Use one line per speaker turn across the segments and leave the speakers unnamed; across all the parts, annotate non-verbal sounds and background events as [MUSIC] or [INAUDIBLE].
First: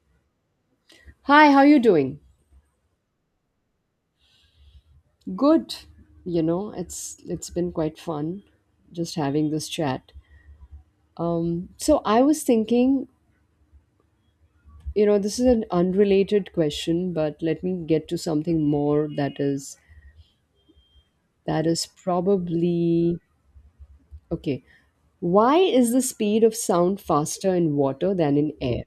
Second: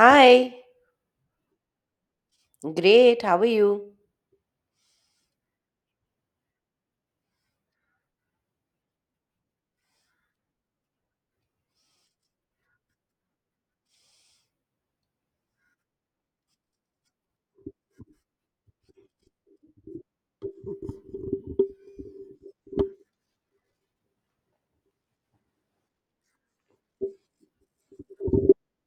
Hi,
Hi, how you doing?
great, how are you?
Good. You know, it's been quite fun just having this chat. So I was thinking, you know, this is an unrelated question, but let me get to something more that is probably okay. Why is the speed of sound faster in water than in air?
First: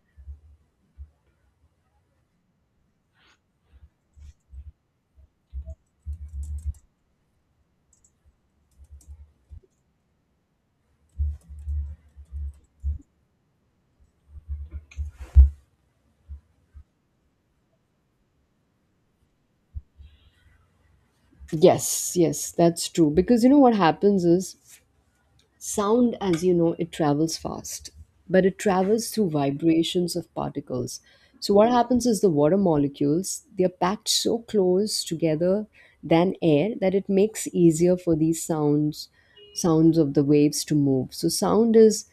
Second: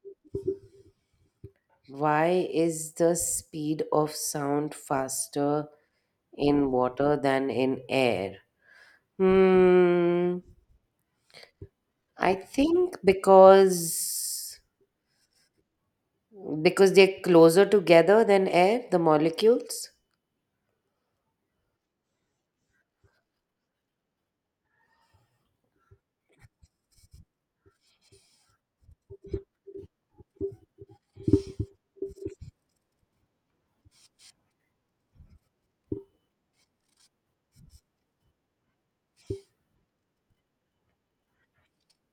Why is the speed of sound faster in water than in air? Hmm, I think because they're closer together than air, the molecules.
Yes, yes, that's true. Because you know what happens is sound, as you know, it travels fast, but it travels through vibrations of particles. So, what happens is the water molecules they are packed so close together than air that it makes easier for these sounds of the waves to move. So, sound is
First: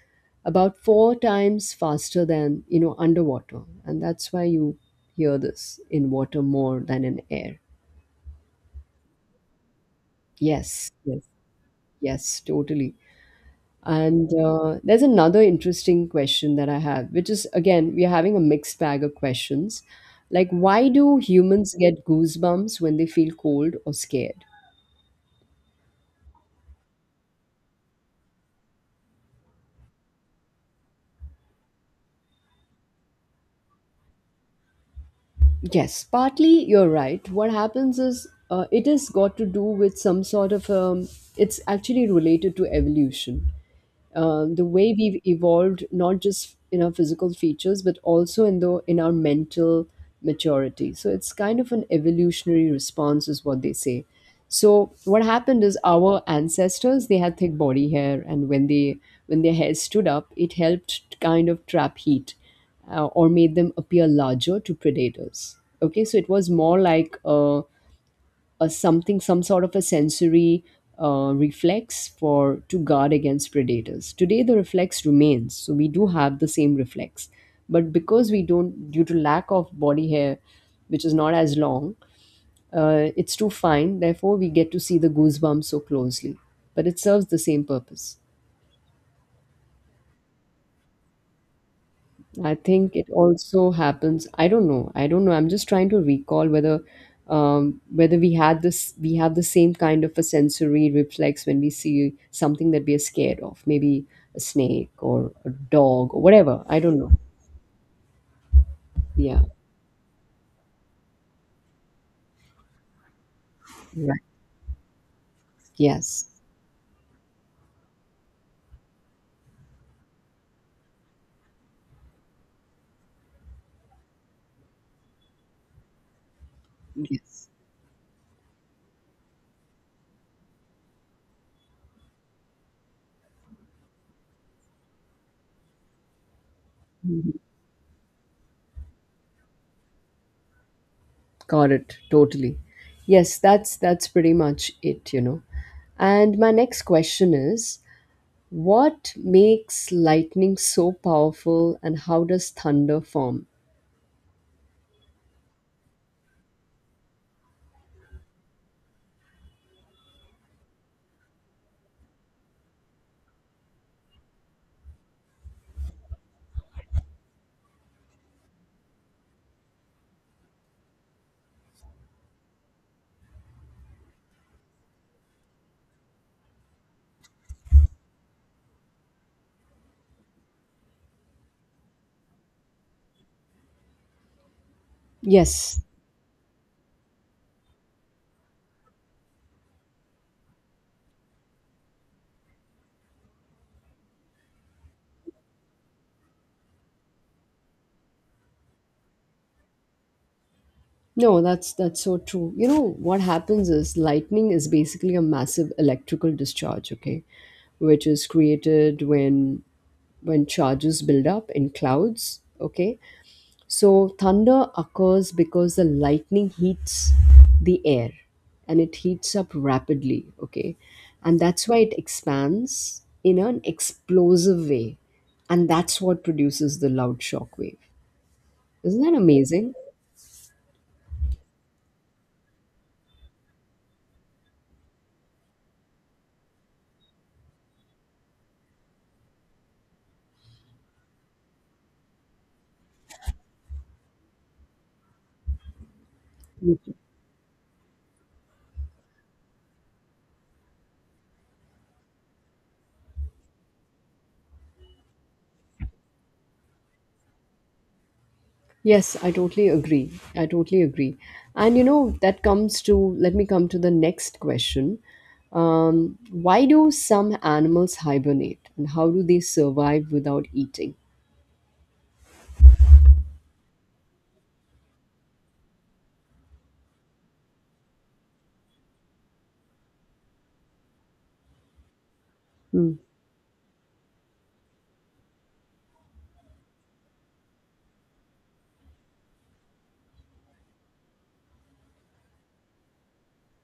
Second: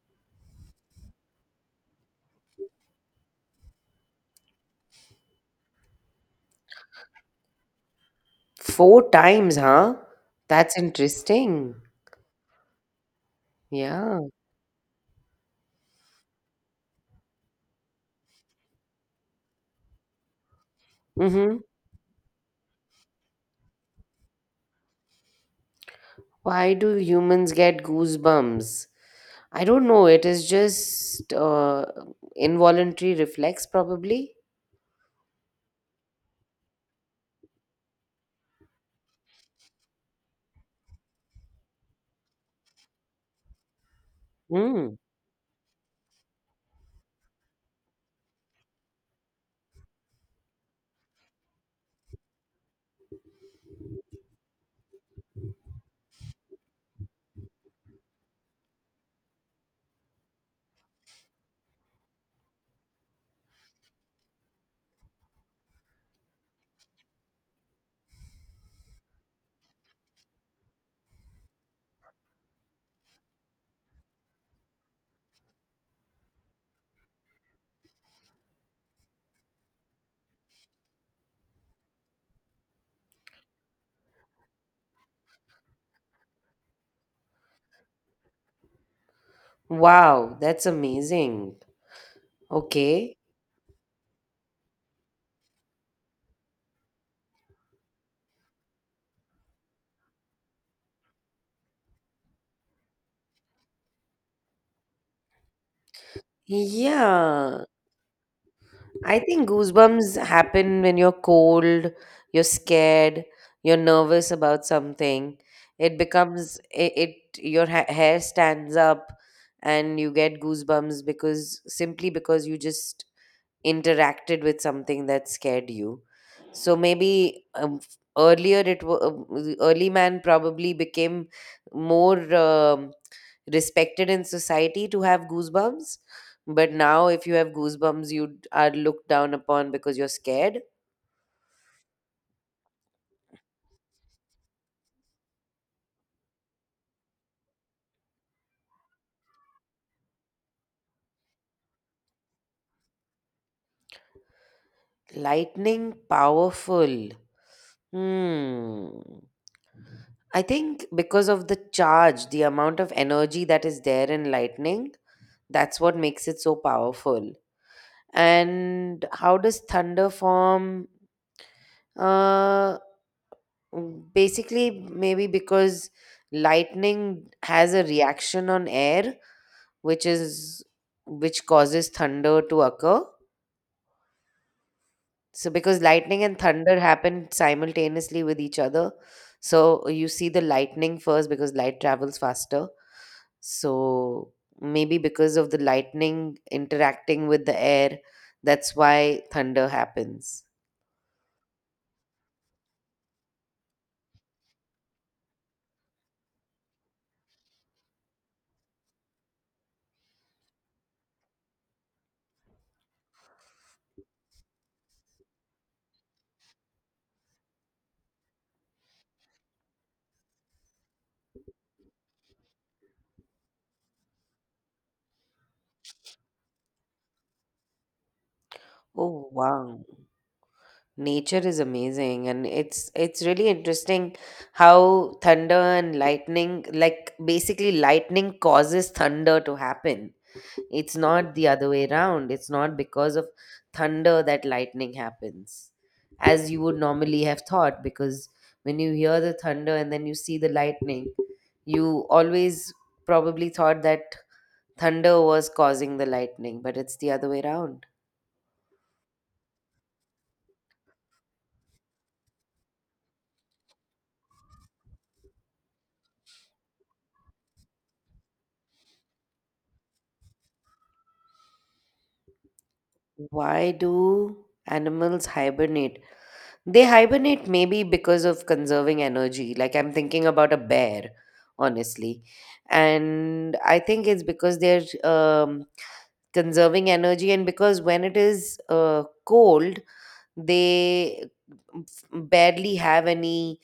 about four times faster than you know underwater, and that's why you hear this in water more than in air.
Four times, huh? That's
Yes, yes,
interesting.
yes, totally.
Yeah.
And there's another interesting question that I have, which is again, we are having a mixed bag of questions. Like, why do
Mm-hmm.
humans get goosebumps when they feel cold or scared?
Why do humans get goosebumps? I don't know. It is just involuntary reflex, probably.
Yes, partly you're right. What happens is it has got to do with some sort of, it's actually related to evolution. The way
Hmm.
we've evolved not just in our physical features but also in the in our mental maturity, so it's kind of an evolutionary response is what they say. So what happened is our ancestors they had thick body hair, and when their hair stood up it helped to kind of trap heat, or made them appear larger to predators, okay? So it was more like a something, some sort of a sensory reflex for to guard against predators. Today the reflex remains, so we do have the same reflex, but because we don't, due to lack of body hair which is not as long, it's too fine, therefore we get to see the goosebumps so closely, but it serves the same purpose.
Wow, that's amazing.
I think it
Okay.
also happens. I don't know. I don't know. I'm just trying to recall whether whether we had this, we have the same kind of a sensory reflex when we see something that we are scared of, maybe a snake or a dog or whatever. I don't know.
Yeah. I
Yeah.
think goosebumps happen when you're cold, you're scared, you're
Right.
nervous about something. It
Yes.
becomes it, it your hair stands up, and you get goosebumps because simply because you just interacted with something that scared you. So maybe
Yes.
earlier the early man probably became more respected in society to have goosebumps. But now, if you have goosebumps, you are looked down upon because you're scared.
Got it. Totally. Yes, that's pretty much it, you know. And my next question is what makes lightning so powerful and how does thunder form?
Lightning powerful. Hmm. I think because of the charge, the amount of energy that is there in lightning, that's what makes it so powerful. And how does thunder form? Uh, Basically, maybe because lightning has a reaction on air, which is which causes thunder to occur. So, because
Yes.
lightning and thunder happen simultaneously with each other, so you see the lightning first because light travels faster. So, maybe because of the lightning interacting with the air, that's why thunder happens.
No, that's so true. You know what happens is lightning is basically a massive electrical discharge, okay, which is created when charges build up in clouds, okay? So thunder occurs because the lightning heats the air and it heats up rapidly, okay? And that's why it expands in an explosive way. And that's what produces the loud shock wave. Isn't that
Oh
amazing?
wow. Nature is amazing, and it's really interesting how thunder and lightning like basically lightning causes thunder to happen. It's not the other way around. It's not because of thunder that lightning happens as you would normally have thought because when you hear the thunder and then you see the lightning, you always probably thought that thunder was causing the lightning, but it's the other way around.
Yes, I totally agree. I totally agree. And you know, that comes to, let me come to the next question. Why do some animals hibernate and how do they survive without eating?
Why do animals hibernate? They hibernate maybe because of conserving energy. Like I'm thinking about a bear, honestly.
Hmm.
And I think it's because they're conserving energy, and because when it is cold, they barely have any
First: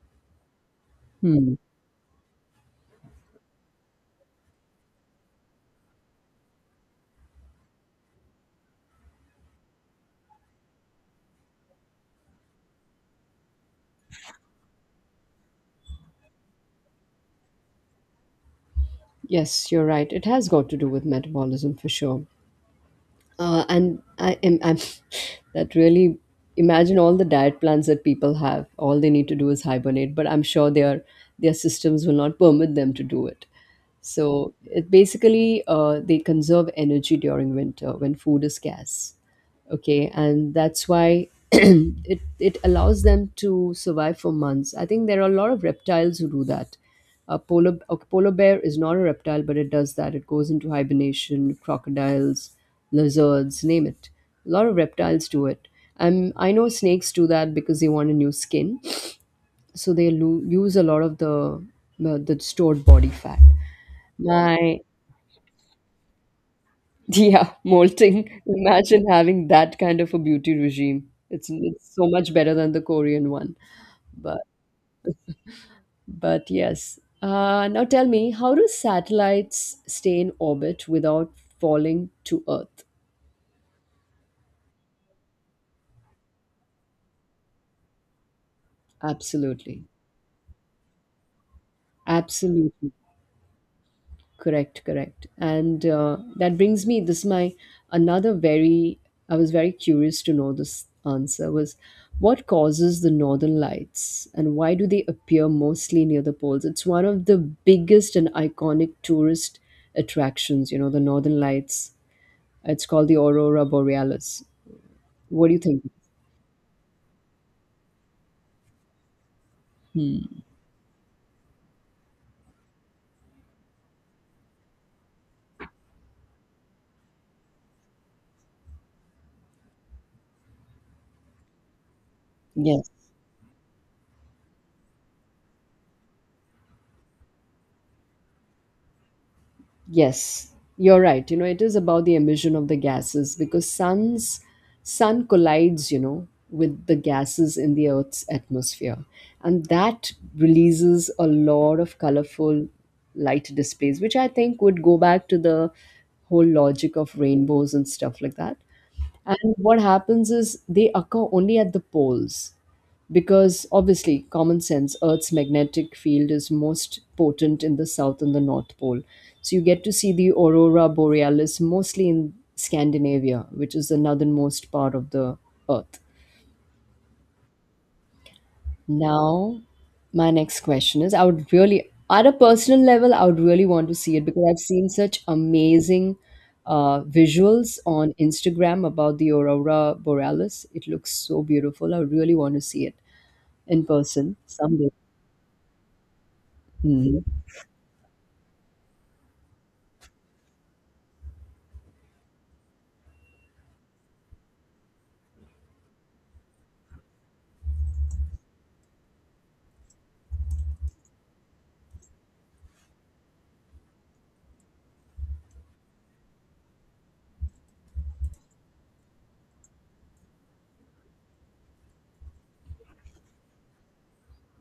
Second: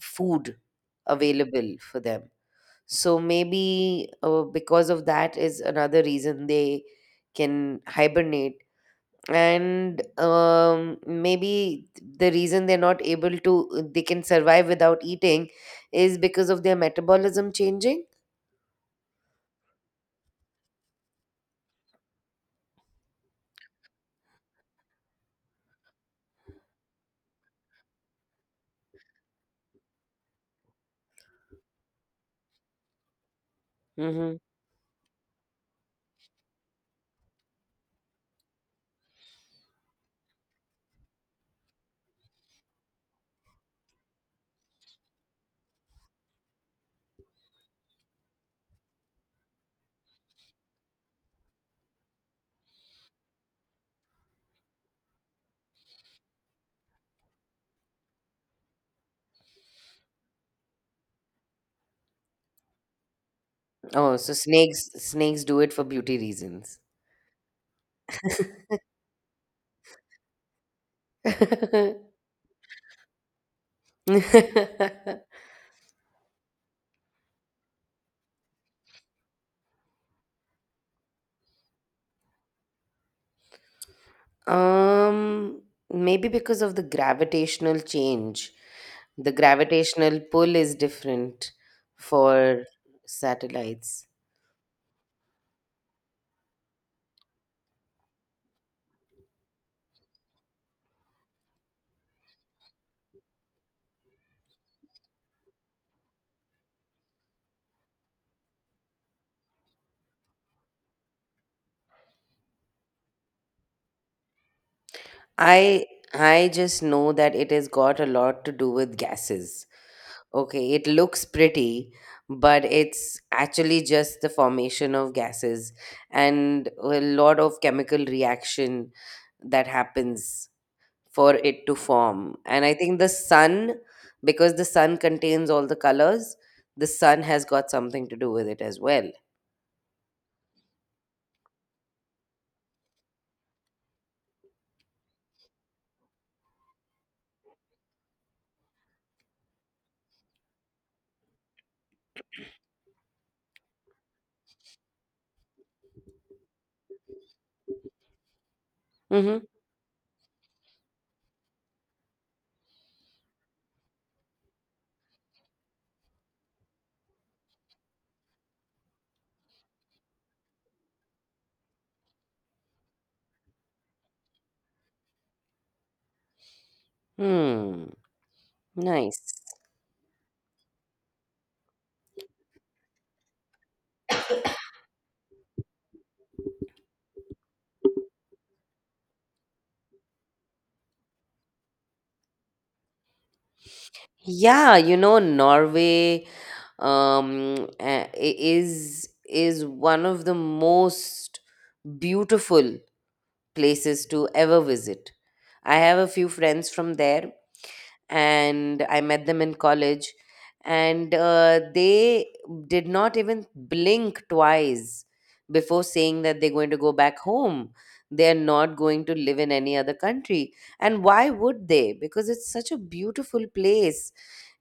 food
Hmm.
available for them. So maybe because of that is another reason they can hibernate and maybe the reason they're not able to they can survive without eating is because of their metabolism changing.
Yes, you're right. It has got to do with metabolism for sure. And I am I'm, [LAUGHS] that really, imagine all the diet plans that people have. All they need to do is hibernate, but I'm sure their systems will not permit them to do it.
Mm-hmm.
So it basically they conserve energy during winter when food is scarce, okay, and that's why [CLEARS THROAT] it allows them to survive for months. I think there are a lot of reptiles who do that. A polar a polar bear is not a reptile but it does that, it goes into hibernation. Crocodiles, lizards, name it, a lot of reptiles do it. I know snakes do that because they want a new skin, so they use a lot of the the stored body fat.
Oh, so
My
snakes do it for beauty reasons.
Yeah, [LAUGHS] molting. Imagine having that kind of a beauty regime. It's so
[LAUGHS]
much better than the Korean one. But but yes. Now tell me, how do satellites stay in orbit without falling to Earth?
um Maybe because of the gravitational change. The
Absolutely.
gravitational pull is different for
Absolutely.
satellites.
Correct, correct. And that brings me, this is my another very, I was very curious to know this answer, was what causes the northern lights and why do they appear mostly near the poles? It's one of the biggest and iconic tourist attractions, you know, the northern lights. It's called the aurora borealis. What do you think?
I i just know that it has got a lot to do with gases. Okay, it looks pretty, but it's actually just the formation of gases and a lot of chemical reaction that happens for it to form. And I
Yes.
think the sun, because the sun contains all the colors, the sun has got something to do with it as well.
Yes, you're right. You know, it is about the emission of the gases because sun collides, you know, with the gases in the Earth's atmosphere, and that releases a lot of colorful light displays, which I think would go back to the whole logic of rainbows and stuff like that.
Mm-hmm.
And what happens is they occur only at the poles because obviously, common sense, Earth's magnetic field is most potent in the south and the north pole. So you get to see the aurora borealis mostly in Scandinavia, which is the northernmost part of the Earth.
Hmm. Nice.
Now, my next question is I would really, at a personal level, I would really want to see it because I've seen such amazing visuals on Instagram about the Aurora Borealis. It looks so beautiful. I really want to see it in person
Yeah,
someday.
Norway
Mm-hmm.
is one of the most beautiful places to ever visit. I have a few friends from there, and I met them in college, and they did not even blink twice before saying that they're going to go back home. They're not going to live in any other country. And why would they? Because it's such a beautiful place,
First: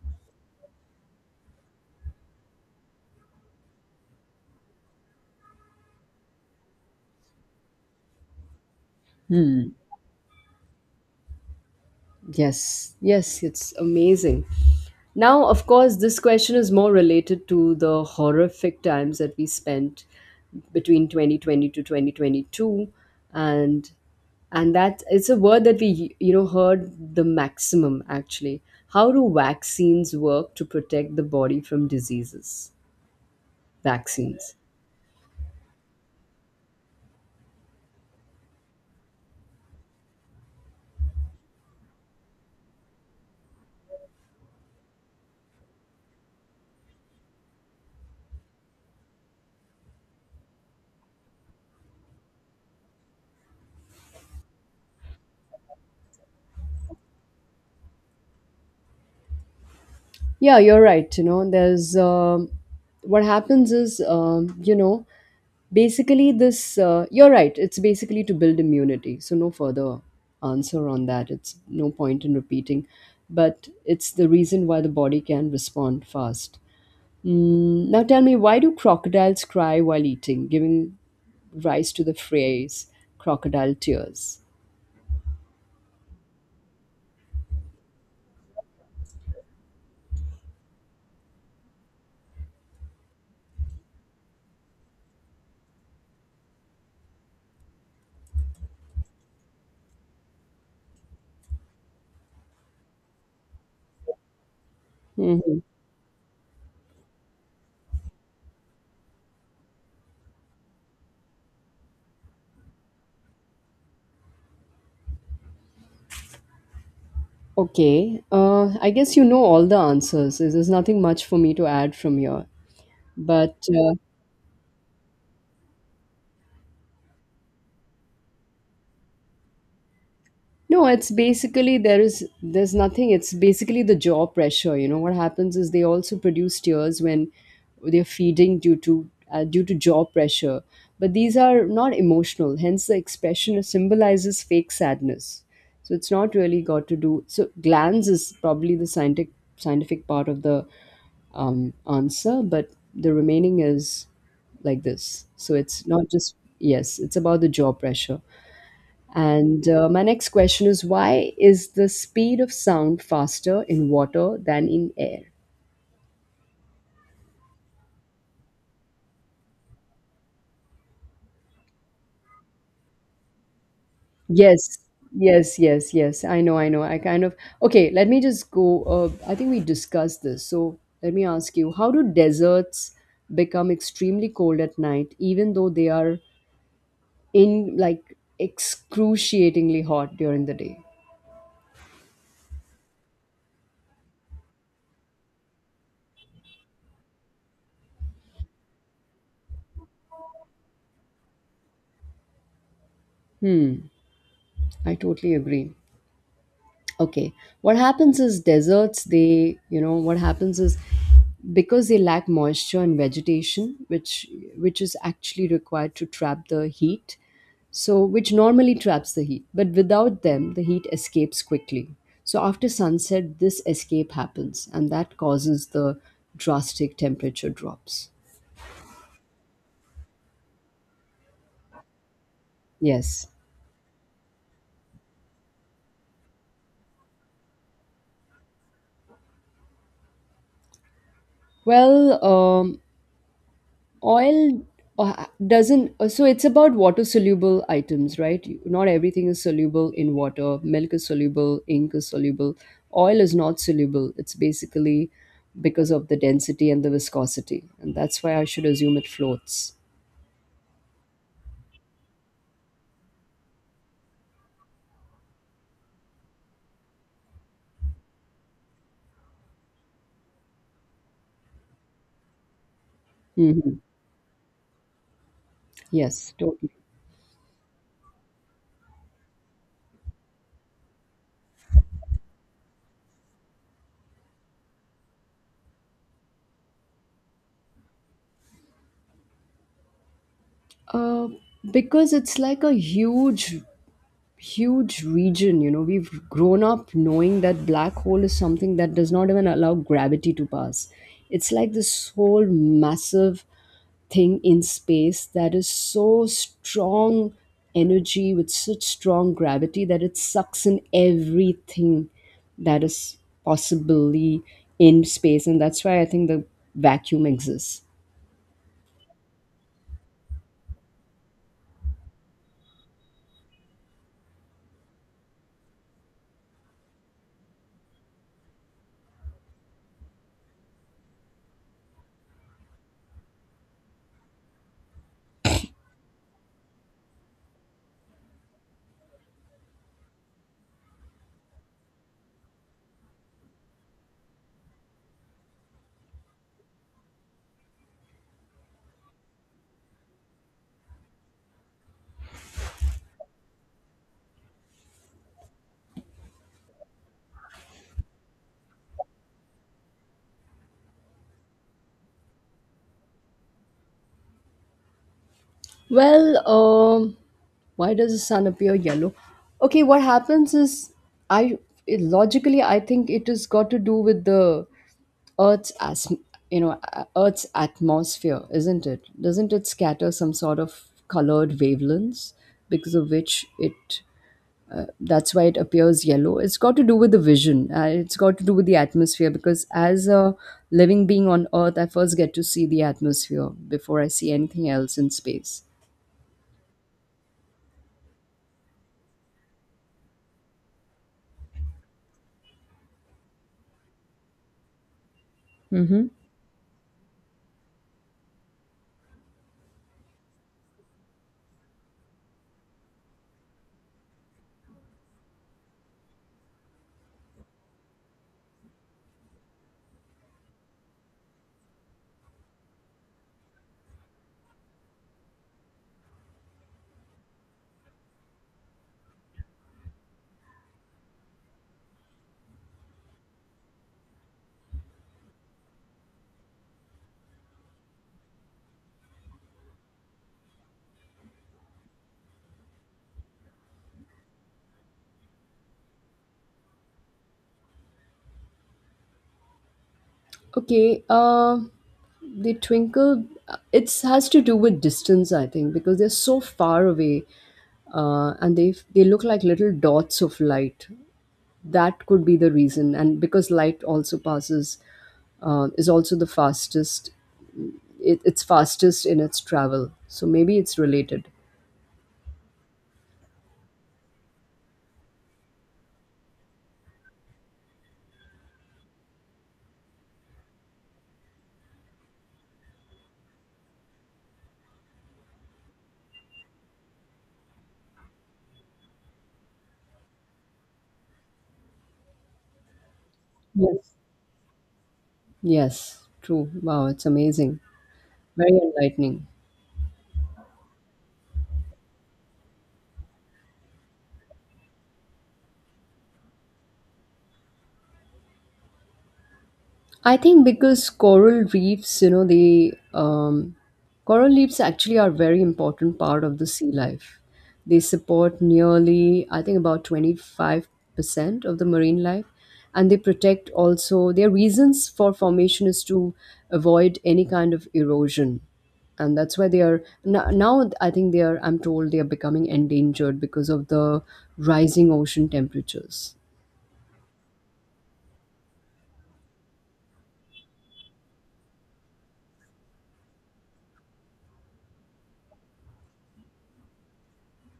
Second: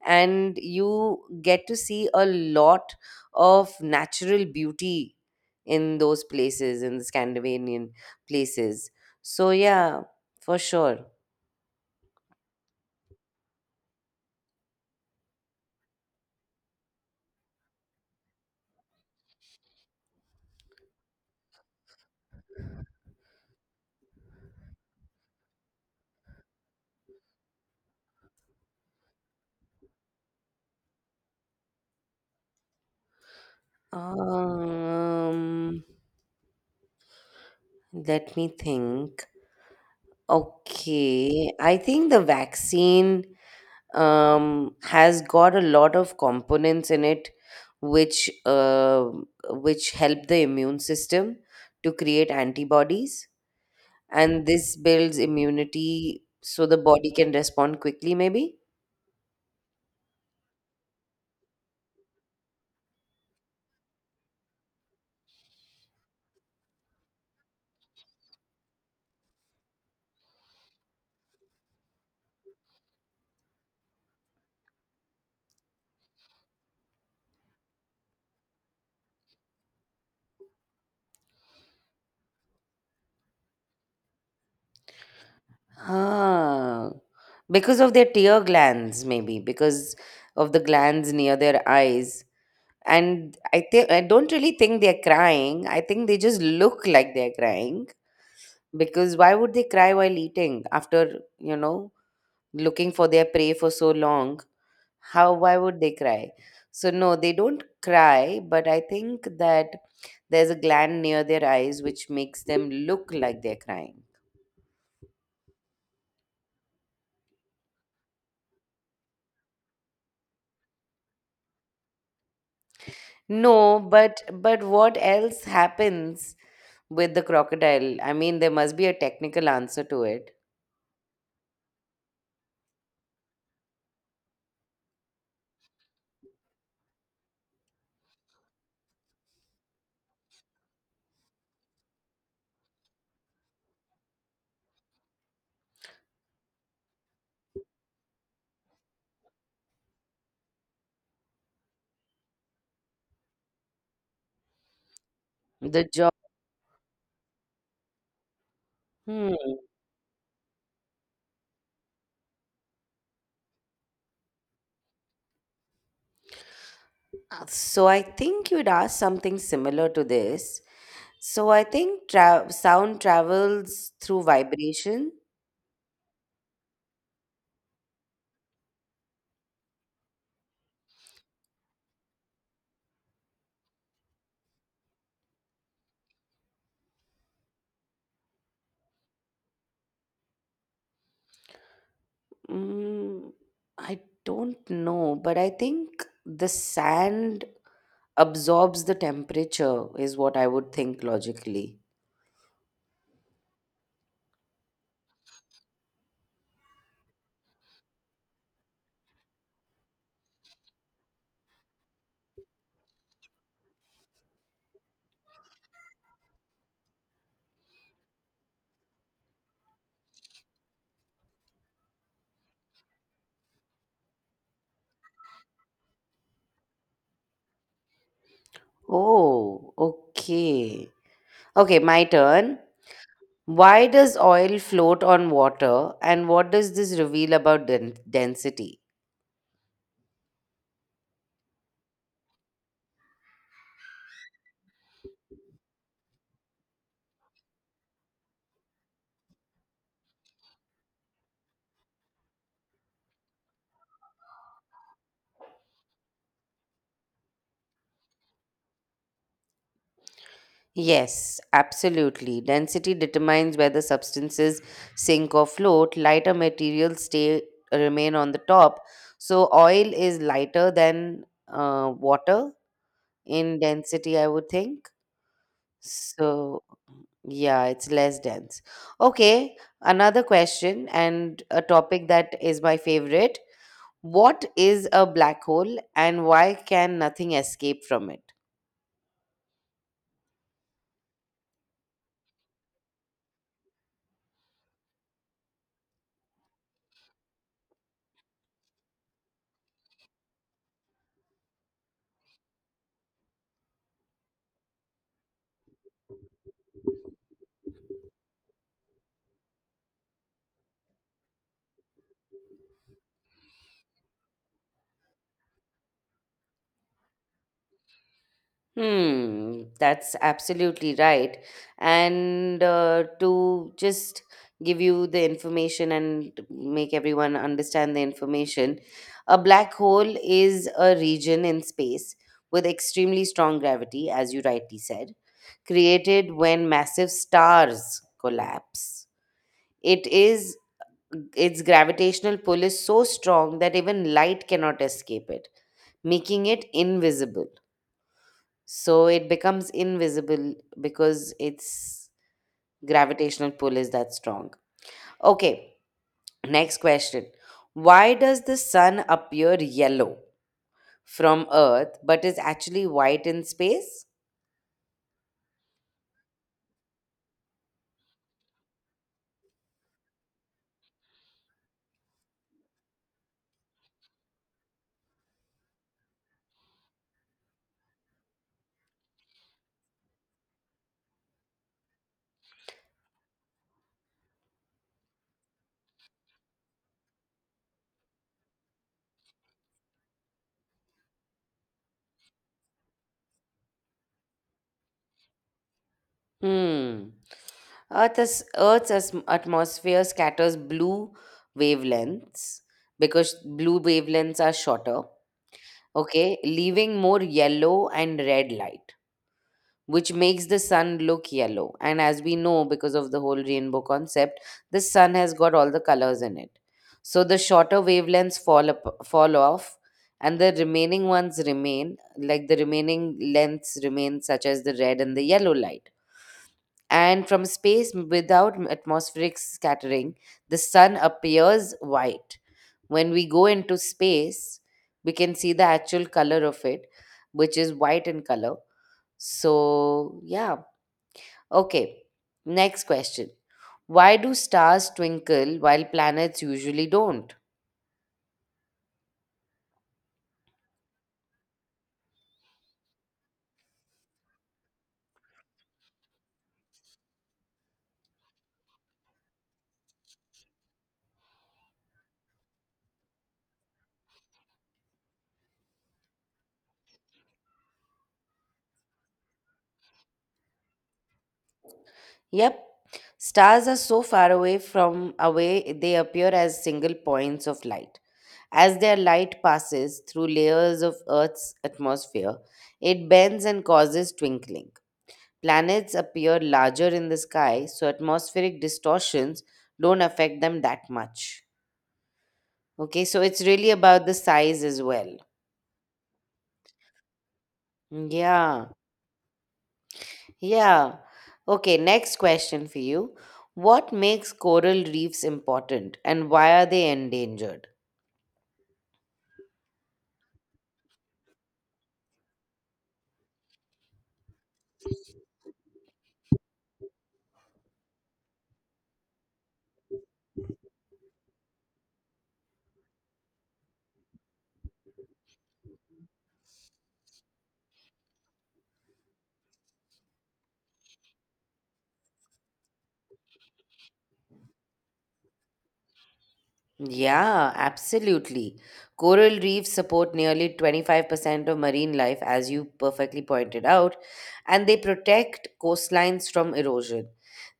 and you get to see a lot of natural beauty in those places, in the Scandinavian places. So, yeah, for sure.
Yes, yes, it's amazing. Now, of course, this question is more related to the horrific times that we spent between 2020 to 2022 and and that it's a word that we you know heard the maximum actually. How do vaccines work to protect the body from diseases? Vaccines.
Um, Let me think. Okay, I think the vaccine has got a lot of components in it, which uh, which help the immune system to create antibodies, and this builds immunity so the body can respond quickly. Maybe,
Yeah, you're right. You know, there's what happens is, you know, Basically, this, you're right, it's basically to build immunity. So, no further answer on that. It's no point in repeating, but it's the reason why the body can respond fast. Mm, now, tell me, why do crocodiles cry while eating, giving rise to the phrase crocodile tears?
ah, because of their tear glands, maybe because of the glands near their eyes, and I think I don't really think they're crying. I think they just look like they're crying because why would they cry while eating after looking for their prey for so long? How why
Mhm.
would they cry? So no, they don't cry, but I think that there's a gland near their eyes which makes them look like they're crying.
Okay, I guess you know all the answers. There's nothing much for me to add from here. But
No, but what else happens with the crocodile? I mean, there must be a technical answer to it.
No, it's basically there is, there's nothing. It's basically the jaw pressure. You know what happens is they also produce tears when they're feeding due to due to jaw pressure. But these are not emotional. Hence, the expression symbolizes fake sadness. So it's not really got to do. So glands is probably the scientific, scientific part of the answer, but the remaining is like this. So it's
The
not
jaw.
just yes. It's about the jaw pressure.
Hmm.
And my next question is why is the speed of sound faster in water than in air?
So I think you'd ask something similar to this. So I think sound travels through
Yes,
vibration.
yes, yes, yes. I know, I know. I kind of. Okay, let me just go. I think we discussed this. So let me ask you, how do deserts become extremely cold at night, even though they are in like excruciatingly hot during the day?
Mm, I don't know, but I think the sand absorbs the temperature, is what I would think logically.
Hmm, I totally agree. Okay, what happens is deserts they, you know what happens is, because they lack moisture and vegetation, which is actually required to trap the heat, so which normally traps the heat, but without them the heat escapes quickly, so after sunset this escape happens and that causes the drastic temperature drops.
Oh, okay. Okay, my turn.
Yes.
Why does oil float on water, and what does this reveal about density?
Well, um, oil doesn't so it's about water soluble items, right? Not everything is soluble in water. Milk is soluble, ink is soluble, oil is not soluble. It's basically because of the density and the viscosity, and that's why I should assume it floats.
Yes, absolutely. Density determines whether substances sink or float. Lighter materials stay remain on the top. So oil is lighter than water in
Hmm.
density, I would think.
Yes,
So
totally.
yeah, it's less dense. Okay, another question and a topic that is my favorite. What is a black hole and why can nothing escape from it?
uh, because it's like a huge, huge region. You know, we've grown up knowing that black hole is something that does not even allow gravity to pass. It's like this whole massive thing in space that is so strong, energy with such strong gravity that it sucks in everything that is possibly in space, and that's why I think the vacuum exists.
Hmm, that's absolutely right. And to just give you the information and make everyone understand the information, a black hole is a region in space with extremely strong gravity, as you rightly said, created when massive stars collapse. It is its gravitational pull is so strong that even light cannot escape it, making it invisible. So it becomes invisible because its gravitational pull is that strong. Okay, next question. Why does the sun appear yellow from Earth but is actually white in space?
Well, why does the sun appear yellow? Okay, what happens is, I, it, logically I think it has got to do with the Earth's as you know Earth's atmosphere, isn't it? Doesn't it scatter some sort of colored wavelengths, because of which it that's why it appears yellow. It's got to do with the vision. It's got to do with the atmosphere because as a living being on Earth, I first get to see the atmosphere before I see anything else in space.
Hmm. Earth's atmosphere scatters blue wavelengths because blue wavelengths are shorter, okay, leaving more yellow and red light, which makes the sun look yellow. And as we know, because of the whole rainbow concept, the sun has got all the colors in it. So the shorter wavelengths fall off, and the remaining ones remain, like the remaining lengths remain, such as the red and the yellow light. And from space, without atmospheric scattering, the sun appears white. When we go into space, we can see the actual color of it, which is white in color. So, yeah. Okay, next question. Why do stars twinkle while planets usually don't?
Okay, the twinkle, it has to do with distance, I think, because they're so far away, and they look like little dots of light. That could be the reason, and because light also passes, is also the fastest. It's fastest in its travel, so maybe it's related.
Yep, stars are so far away from away they appear as single points of light. As their light passes through layers of Earth's atmosphere, it bends and causes twinkling. Planets appear larger in the sky, so atmospheric distortions don't affect them that much. Okay, so it's really
Yes.
about the size as well.
Yes, true. Wow, it's amazing. Very
Yeah.
enlightening.
Yeah. Okay, next question for you. What makes coral reefs important and why are they endangered?
I think because coral reefs, you know, they coral reefs actually are very important part of the sea life. They support nearly, I think, about 25% of the marine life, and they protect also. Their reasons for formation is to avoid any kind of erosion, and that's why they are now. Now I think they are. I'm told they are becoming endangered because of the rising ocean temperatures.
Yeah, absolutely. Coral reefs support nearly 25% of marine life, as you perfectly pointed out, and they protect coastlines from erosion.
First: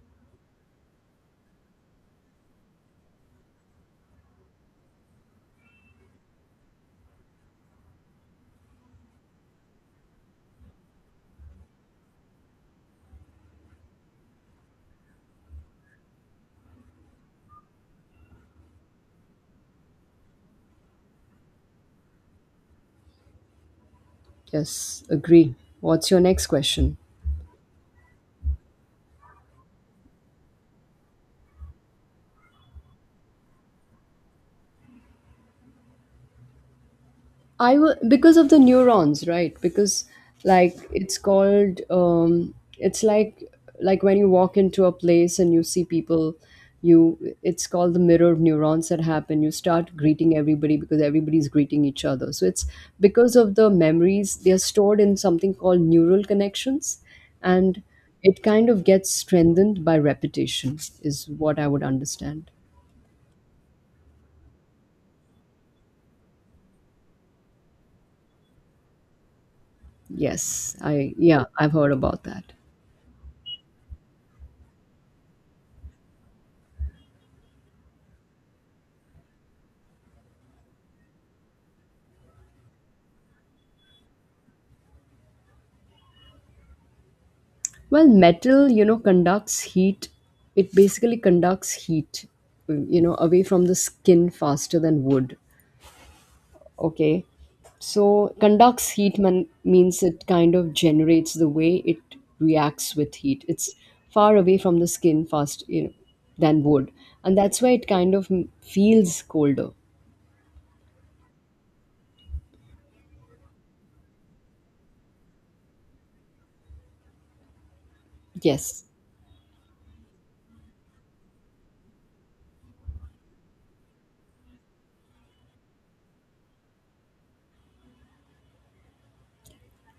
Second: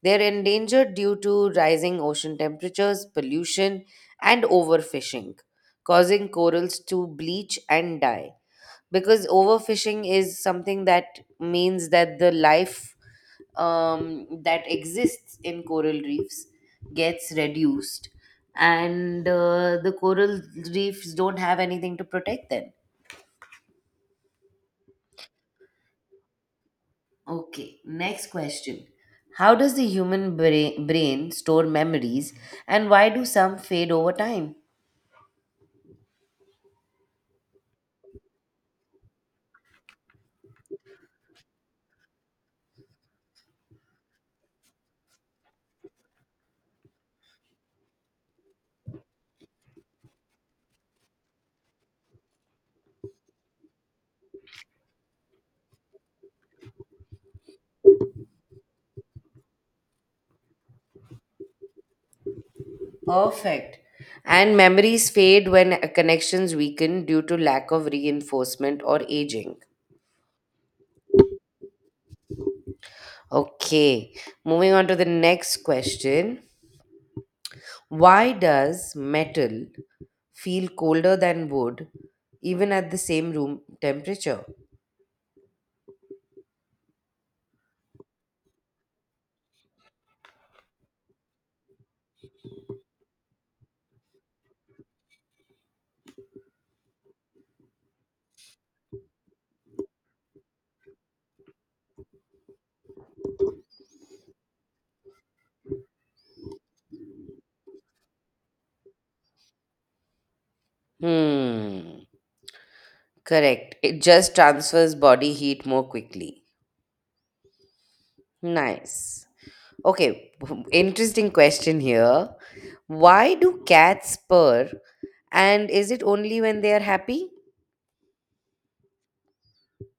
They're endangered due to rising ocean temperatures, pollution, and overfishing, causing corals to bleach and die. Because overfishing is something that means that the life that exists in coral reefs gets reduced, and the coral reefs don't have anything to protect them.
Yes, agree. What's your next question?
Okay, next question. How does the human brain store memories and why do some fade over time?
I will because of the neurons, right? Because it's like when you walk into a place and you see people, you it's called the mirror of neurons that happen. You start greeting everybody because everybody's greeting each other. So it's because of the memories. They are stored in something called neural connections, and it kind of gets strengthened by repetition is what I would understand.
Perfect. And memories fade when connections weaken due to lack of reinforcement or aging.
Yes i yeah I've heard about that.
Okay, moving on to the next question. Why does metal feel colder than wood even at the same room temperature?
Well, metal, you know, conducts heat. It basically conducts heat, you know, away from the skin faster than wood. Okay. So, conducts means it kind of generates the way it reacts with heat. It's far away from the skin fast, you know, than wood. And that's why it kind of feels colder.
Hmm, correct. It just transfers body heat more quickly.
Yes.
Nice. Okay, [LAUGHS] interesting question here. Why do cats purr and is it only when they are happy?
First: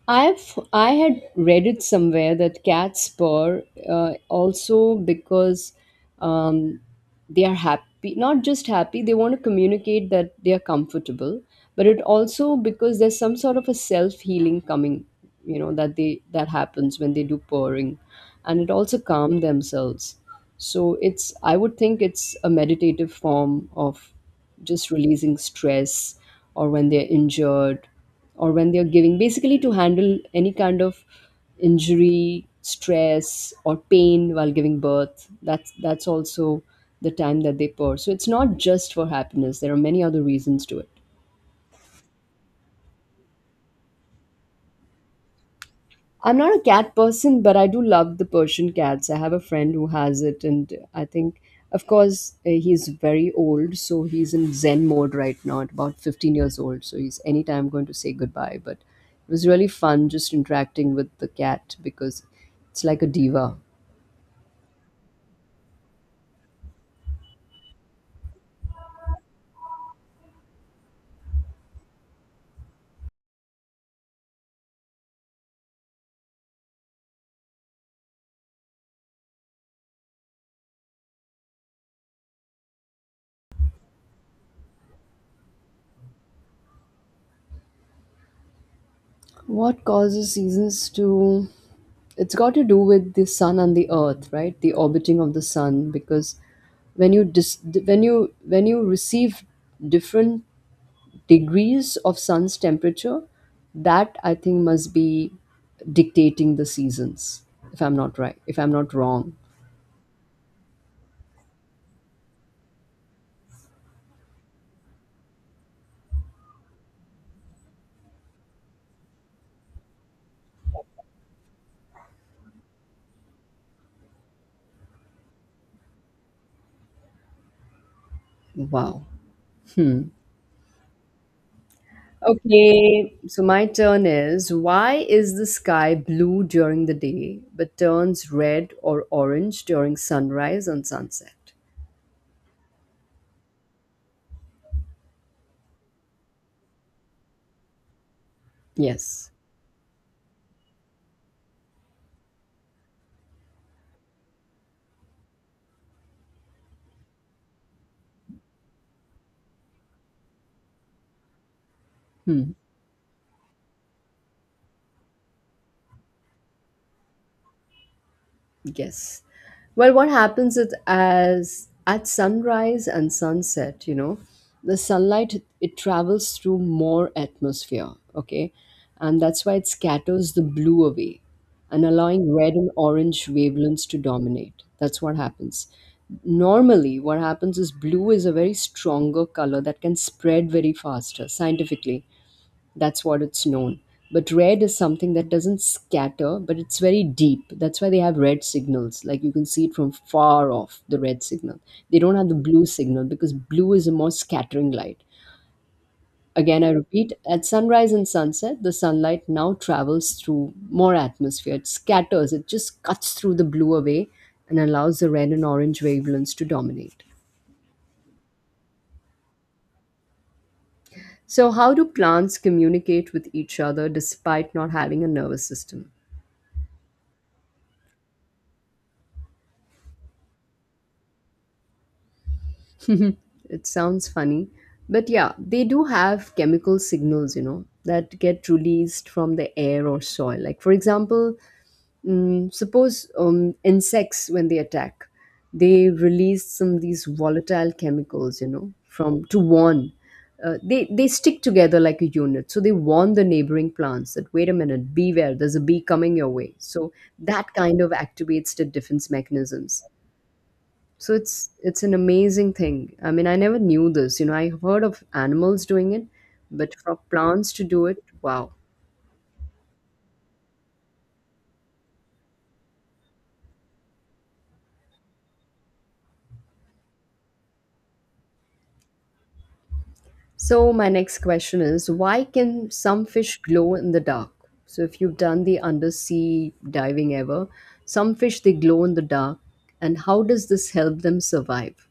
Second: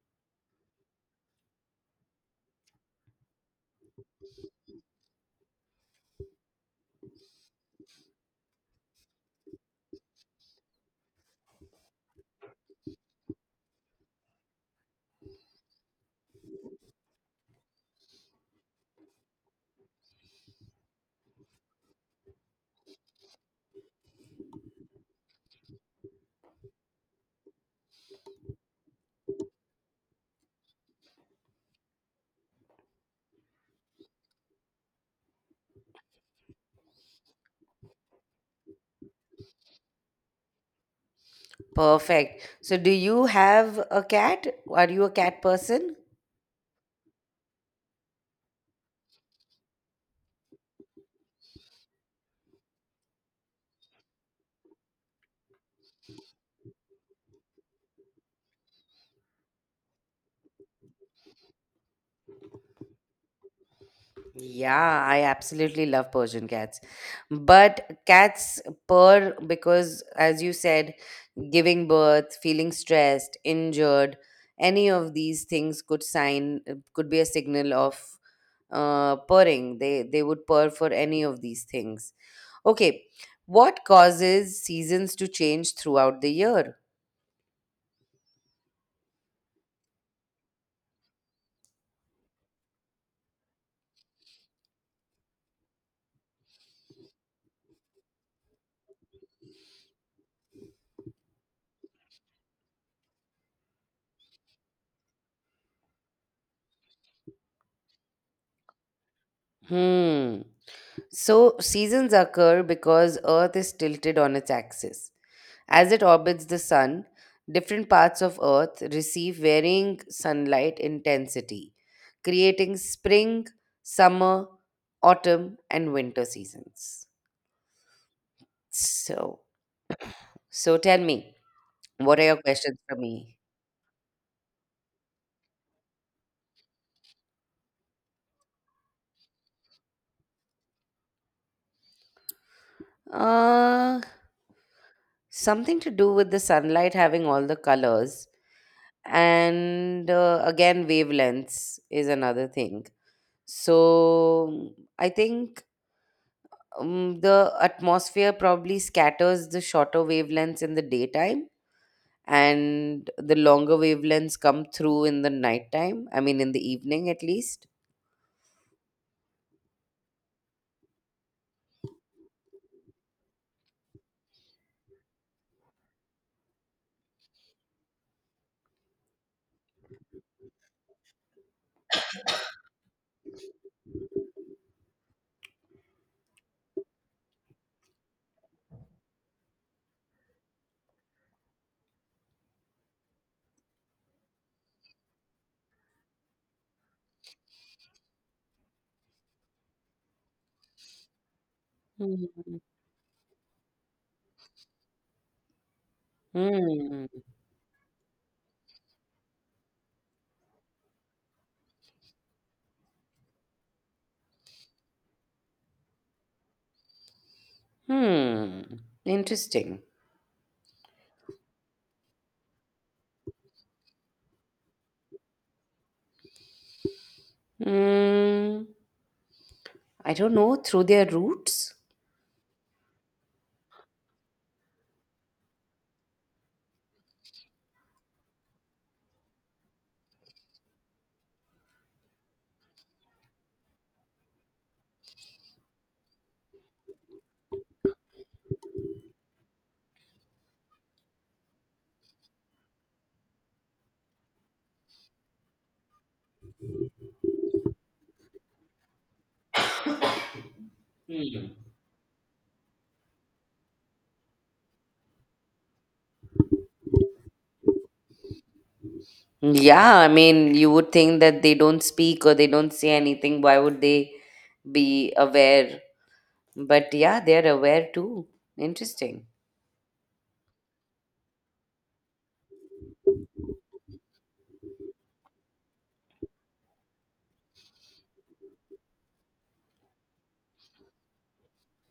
I had read it somewhere that cats purr also because um, they are happy, not just happy. They want to communicate that they are comfortable, but it also because there's some sort of a self healing coming, you know, that they that happens when they do purring, and it also calm themselves. So it's, I would think, it's a meditative form of just releasing stress, or when they're injured, or when they're giving, basically to handle any kind of injury, stress, or pain while giving birth. That's also the time that they pour. So it's not just for happiness. There are many other reasons to it.
Perfect. So, do you have a cat? Are you a cat person?
I'm not a cat person, but I do love the Persian cats. I have a friend who has it, and I think, of course, he's very old, so he's in Zen mode right now, at about 15 years old. So he's anytime going to say goodbye. But it was really fun just interacting with the cat because it's like a diva.
Yeah, I absolutely love Persian cats. But cats purr because, as you said, giving birth, feeling stressed, injured, any of these things could be a signal of purring. They would purr for any of these things. Okay, what causes seasons to change throughout the year?
What causes seasons to. It's got to do with the sun and the earth, right? The orbiting of the sun, because when you dis- when you receive different degrees of sun's temperature, that I think must be dictating the seasons, if I'm not wrong.
Hmm. So, seasons occur because Earth is tilted on its axis. As it orbits the Sun, different parts of Earth receive varying sunlight intensity, creating spring, summer, autumn, and winter seasons.
Wow.
So, so, tell me, what are your questions for
Okay,
me?
so my turn is, why is the sky blue during the day but turns red or orange during sunrise and sunset?
Uh, Something to do with the sunlight having all the colors,
Yes.
and again, wavelengths is another thing. So, I think the atmosphere probably scatters the shorter wavelengths in the daytime
Hmm.
and the longer wavelengths come through in the nighttime, I mean, in the evening at least.
Yes. Well, what happens is, as at sunrise and sunset, you know, the sunlight it travels through more atmosphere, okay? And that's why it scatters the blue away and allowing red and orange wavelengths to dominate. That's what happens. Normally, what happens is blue is a very stronger color that can spread very faster scientifically. That's what it's known. But red is something that doesn't scatter, but it's very deep. That's why they have red signals. Like, you can see it from far off, the red signal. They don't have the
Hmm.
blue signal because blue is a more scattering light. Again, I
Hmm.
repeat, at sunrise and sunset, the sunlight now travels through more atmosphere. It scatters. It just cuts through the blue away and allows the red and orange wavelengths to dominate.
Hmm. Interesting.
So how do plants communicate with each other despite not having a nervous system?
Hmm. I don't know, through their roots.
It sounds funny. But yeah, they do have chemical signals, you know, that get released from the air or soil. Like, for example, mm, suppose insects, when they attack, they release some of these volatile chemicals, you know, from to warn. They stick together like a unit. So they warn the neighboring plants that, wait a minute, beware, there's a bee coming your way. So that kind of activates the defense mechanisms. So it's
Hmm.
it's an amazing thing. I mean, I never knew this. You know, I heard of animals doing it, but for plants to do it, wow.
Yeah, I mean, you would think that they don't speak or they don't say anything. Why would they be aware? But yeah, they're aware too. Interesting.
So my next question is, why can some fish glow in the dark? So if you've done the undersea diving ever, some fish they glow in the dark, and how does this help them survive?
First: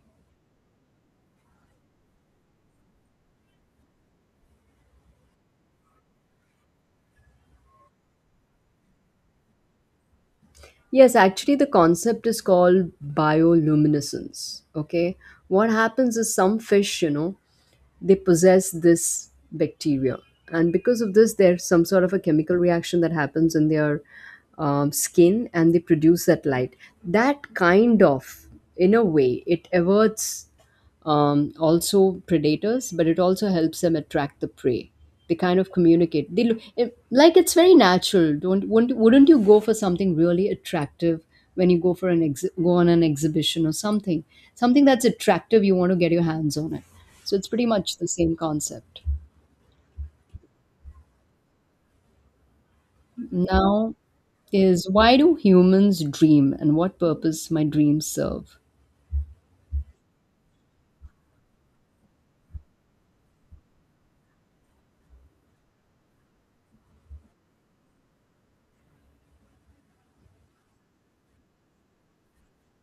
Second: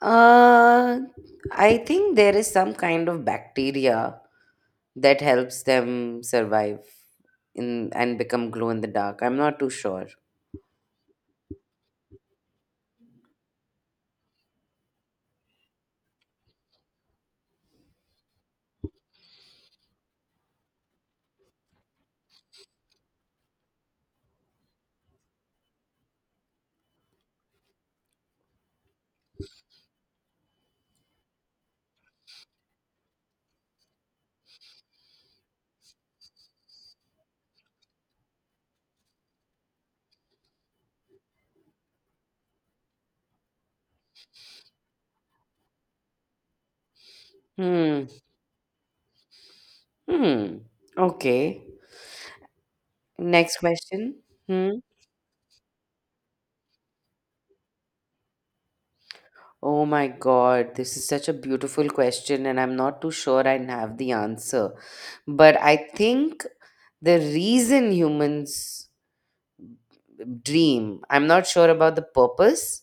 Uh, I think there is some kind of bacteria that helps them survive in and become glow in the dark. I'm not too sure.
Yes, actually, the concept is called bioluminescence. Okay, what happens is, some fish, you know, they possess this bacteria, and because of this there's some sort of a chemical reaction that happens in their skin, and they produce that light that kind of, in a way, it averts also predators, but it also helps them attract the prey. They kind of communicate. They look it, like it's very natural. Don't Wouldn't you go for something really attractive when you go on an exhibition or something? Something that's attractive, you want to get your hands on it. So it's pretty much
Hmm.
the same concept.
Hmm. Okay. Next
Now
question. Hmm.
is, why do humans dream, and what purpose my dreams serve?
Oh my God, this is such a beautiful question, and I'm not too sure I have the answer. But I think the reason humans dream, I'm not sure about the purpose,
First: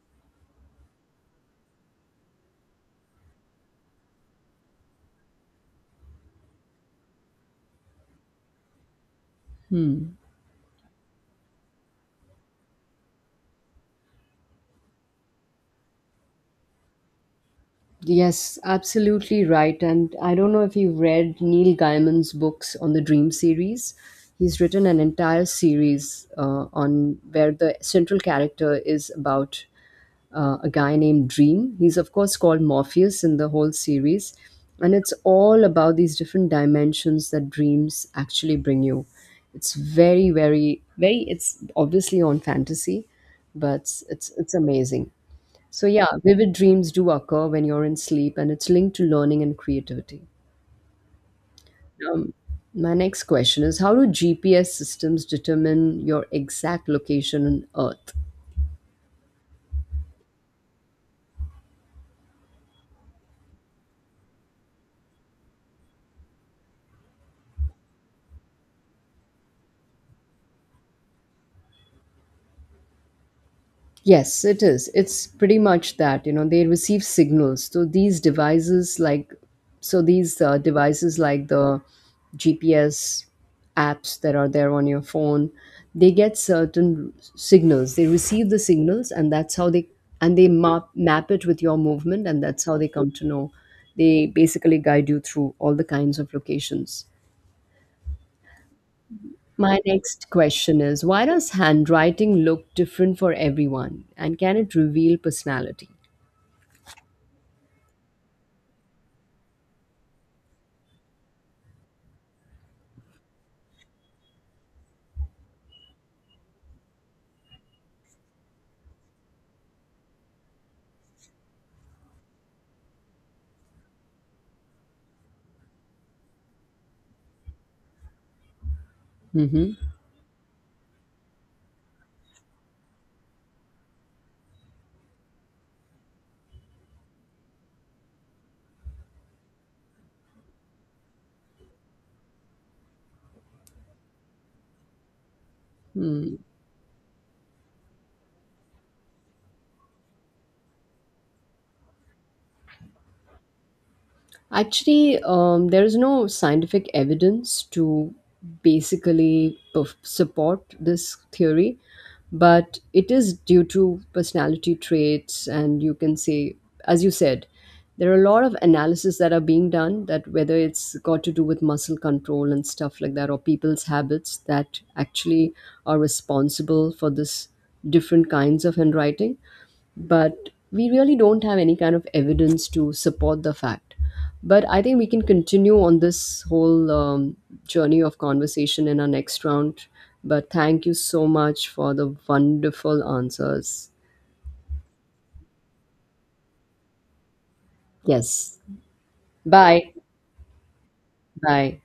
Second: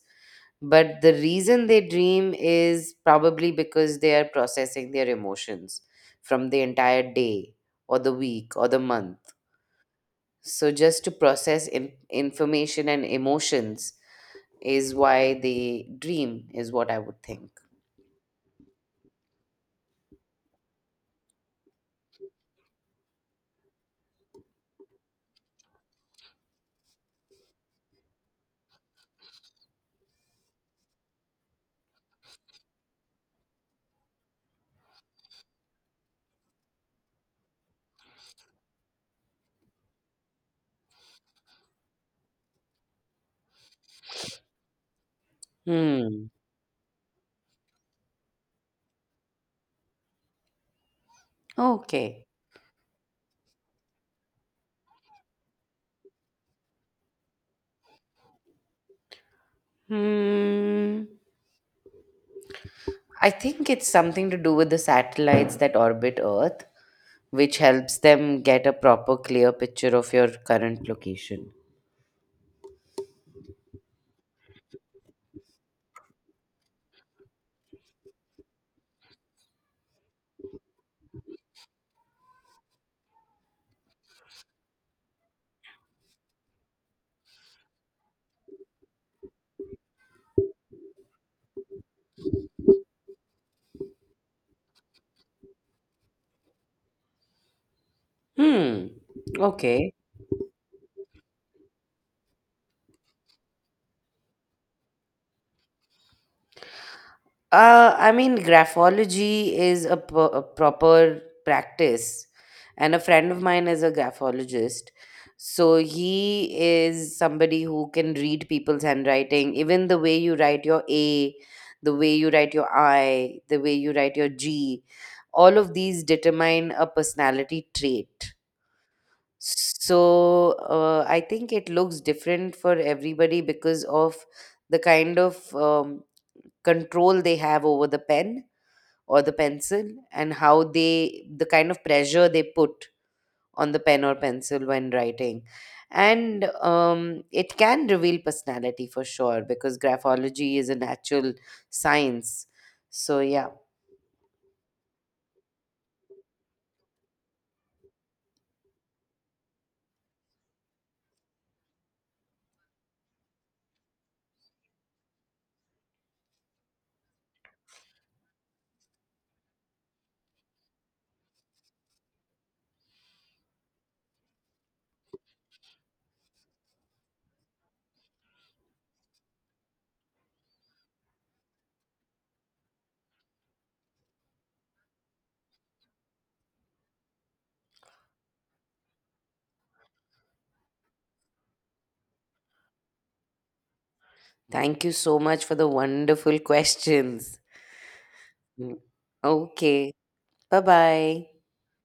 but the reason they dream is probably because they are processing their emotions from the entire day or the week or the month,
Hmm.
so just to process information and emotions is why they dream is what I would think.
Yes, absolutely right. And I don't know if you've read Neil Gaiman's books on the Dream series. He's written an entire series on where the central character is about a guy named Dream. He's of course called Morpheus in the whole series, and it's all about these different dimensions that dreams actually bring you. It's very, very, very. It's obviously on fantasy, but it's amazing. So, yeah,
Hmm.
vivid dreams do occur when you're in sleep, and it's linked to learning and creativity.
Okay.
Um, my next question is, how do GPS systems determine your exact location on Earth?
Hmm. I think it's something to do with the satellites that orbit Earth, which helps them get a proper clear picture of your current location.
Yes, it is. It's pretty much that, you know, they receive signals. So these devices like the GPS apps that are there on your phone, they get certain signals. They receive the signals, and that's how they, and they map it with your movement, and that's how they come to know. They basically guide you through all the kinds of locations.
Hmm.
My
Okay.
next question is, why does handwriting look different for everyone, and can it reveal personality?
I mean, graphology is a proper practice, and a friend of mine is a graphologist. So he is somebody who can read people's handwriting, even the way you write your A, the way you write your I, the way you write your G. All of these determine a personality trait.
Hmm.
So I think it looks different for everybody because of the kind of control they have over the pen or the pencil, and how they the kind of pressure they put on the pen or pencil when writing, and it can reveal personality for sure because graphology is a natural science. So yeah,
Actually, there is no scientific evidence to basically support this theory, but it is due to personality traits, and you can say, as you said, there are a lot of analysis that are being done, that whether it's got to do with muscle control and stuff like that, or people's habits that actually are responsible for this different kinds of handwriting. But we really don't have any kind of evidence to support the fact. But I think we can continue on this whole journey of conversation in our next round. But thank you so much for the wonderful answers.
thank you so much for the wonderful [LAUGHS] questions.
Yes.
Mm. Okay.
Bye.
Bye bye.
Bye.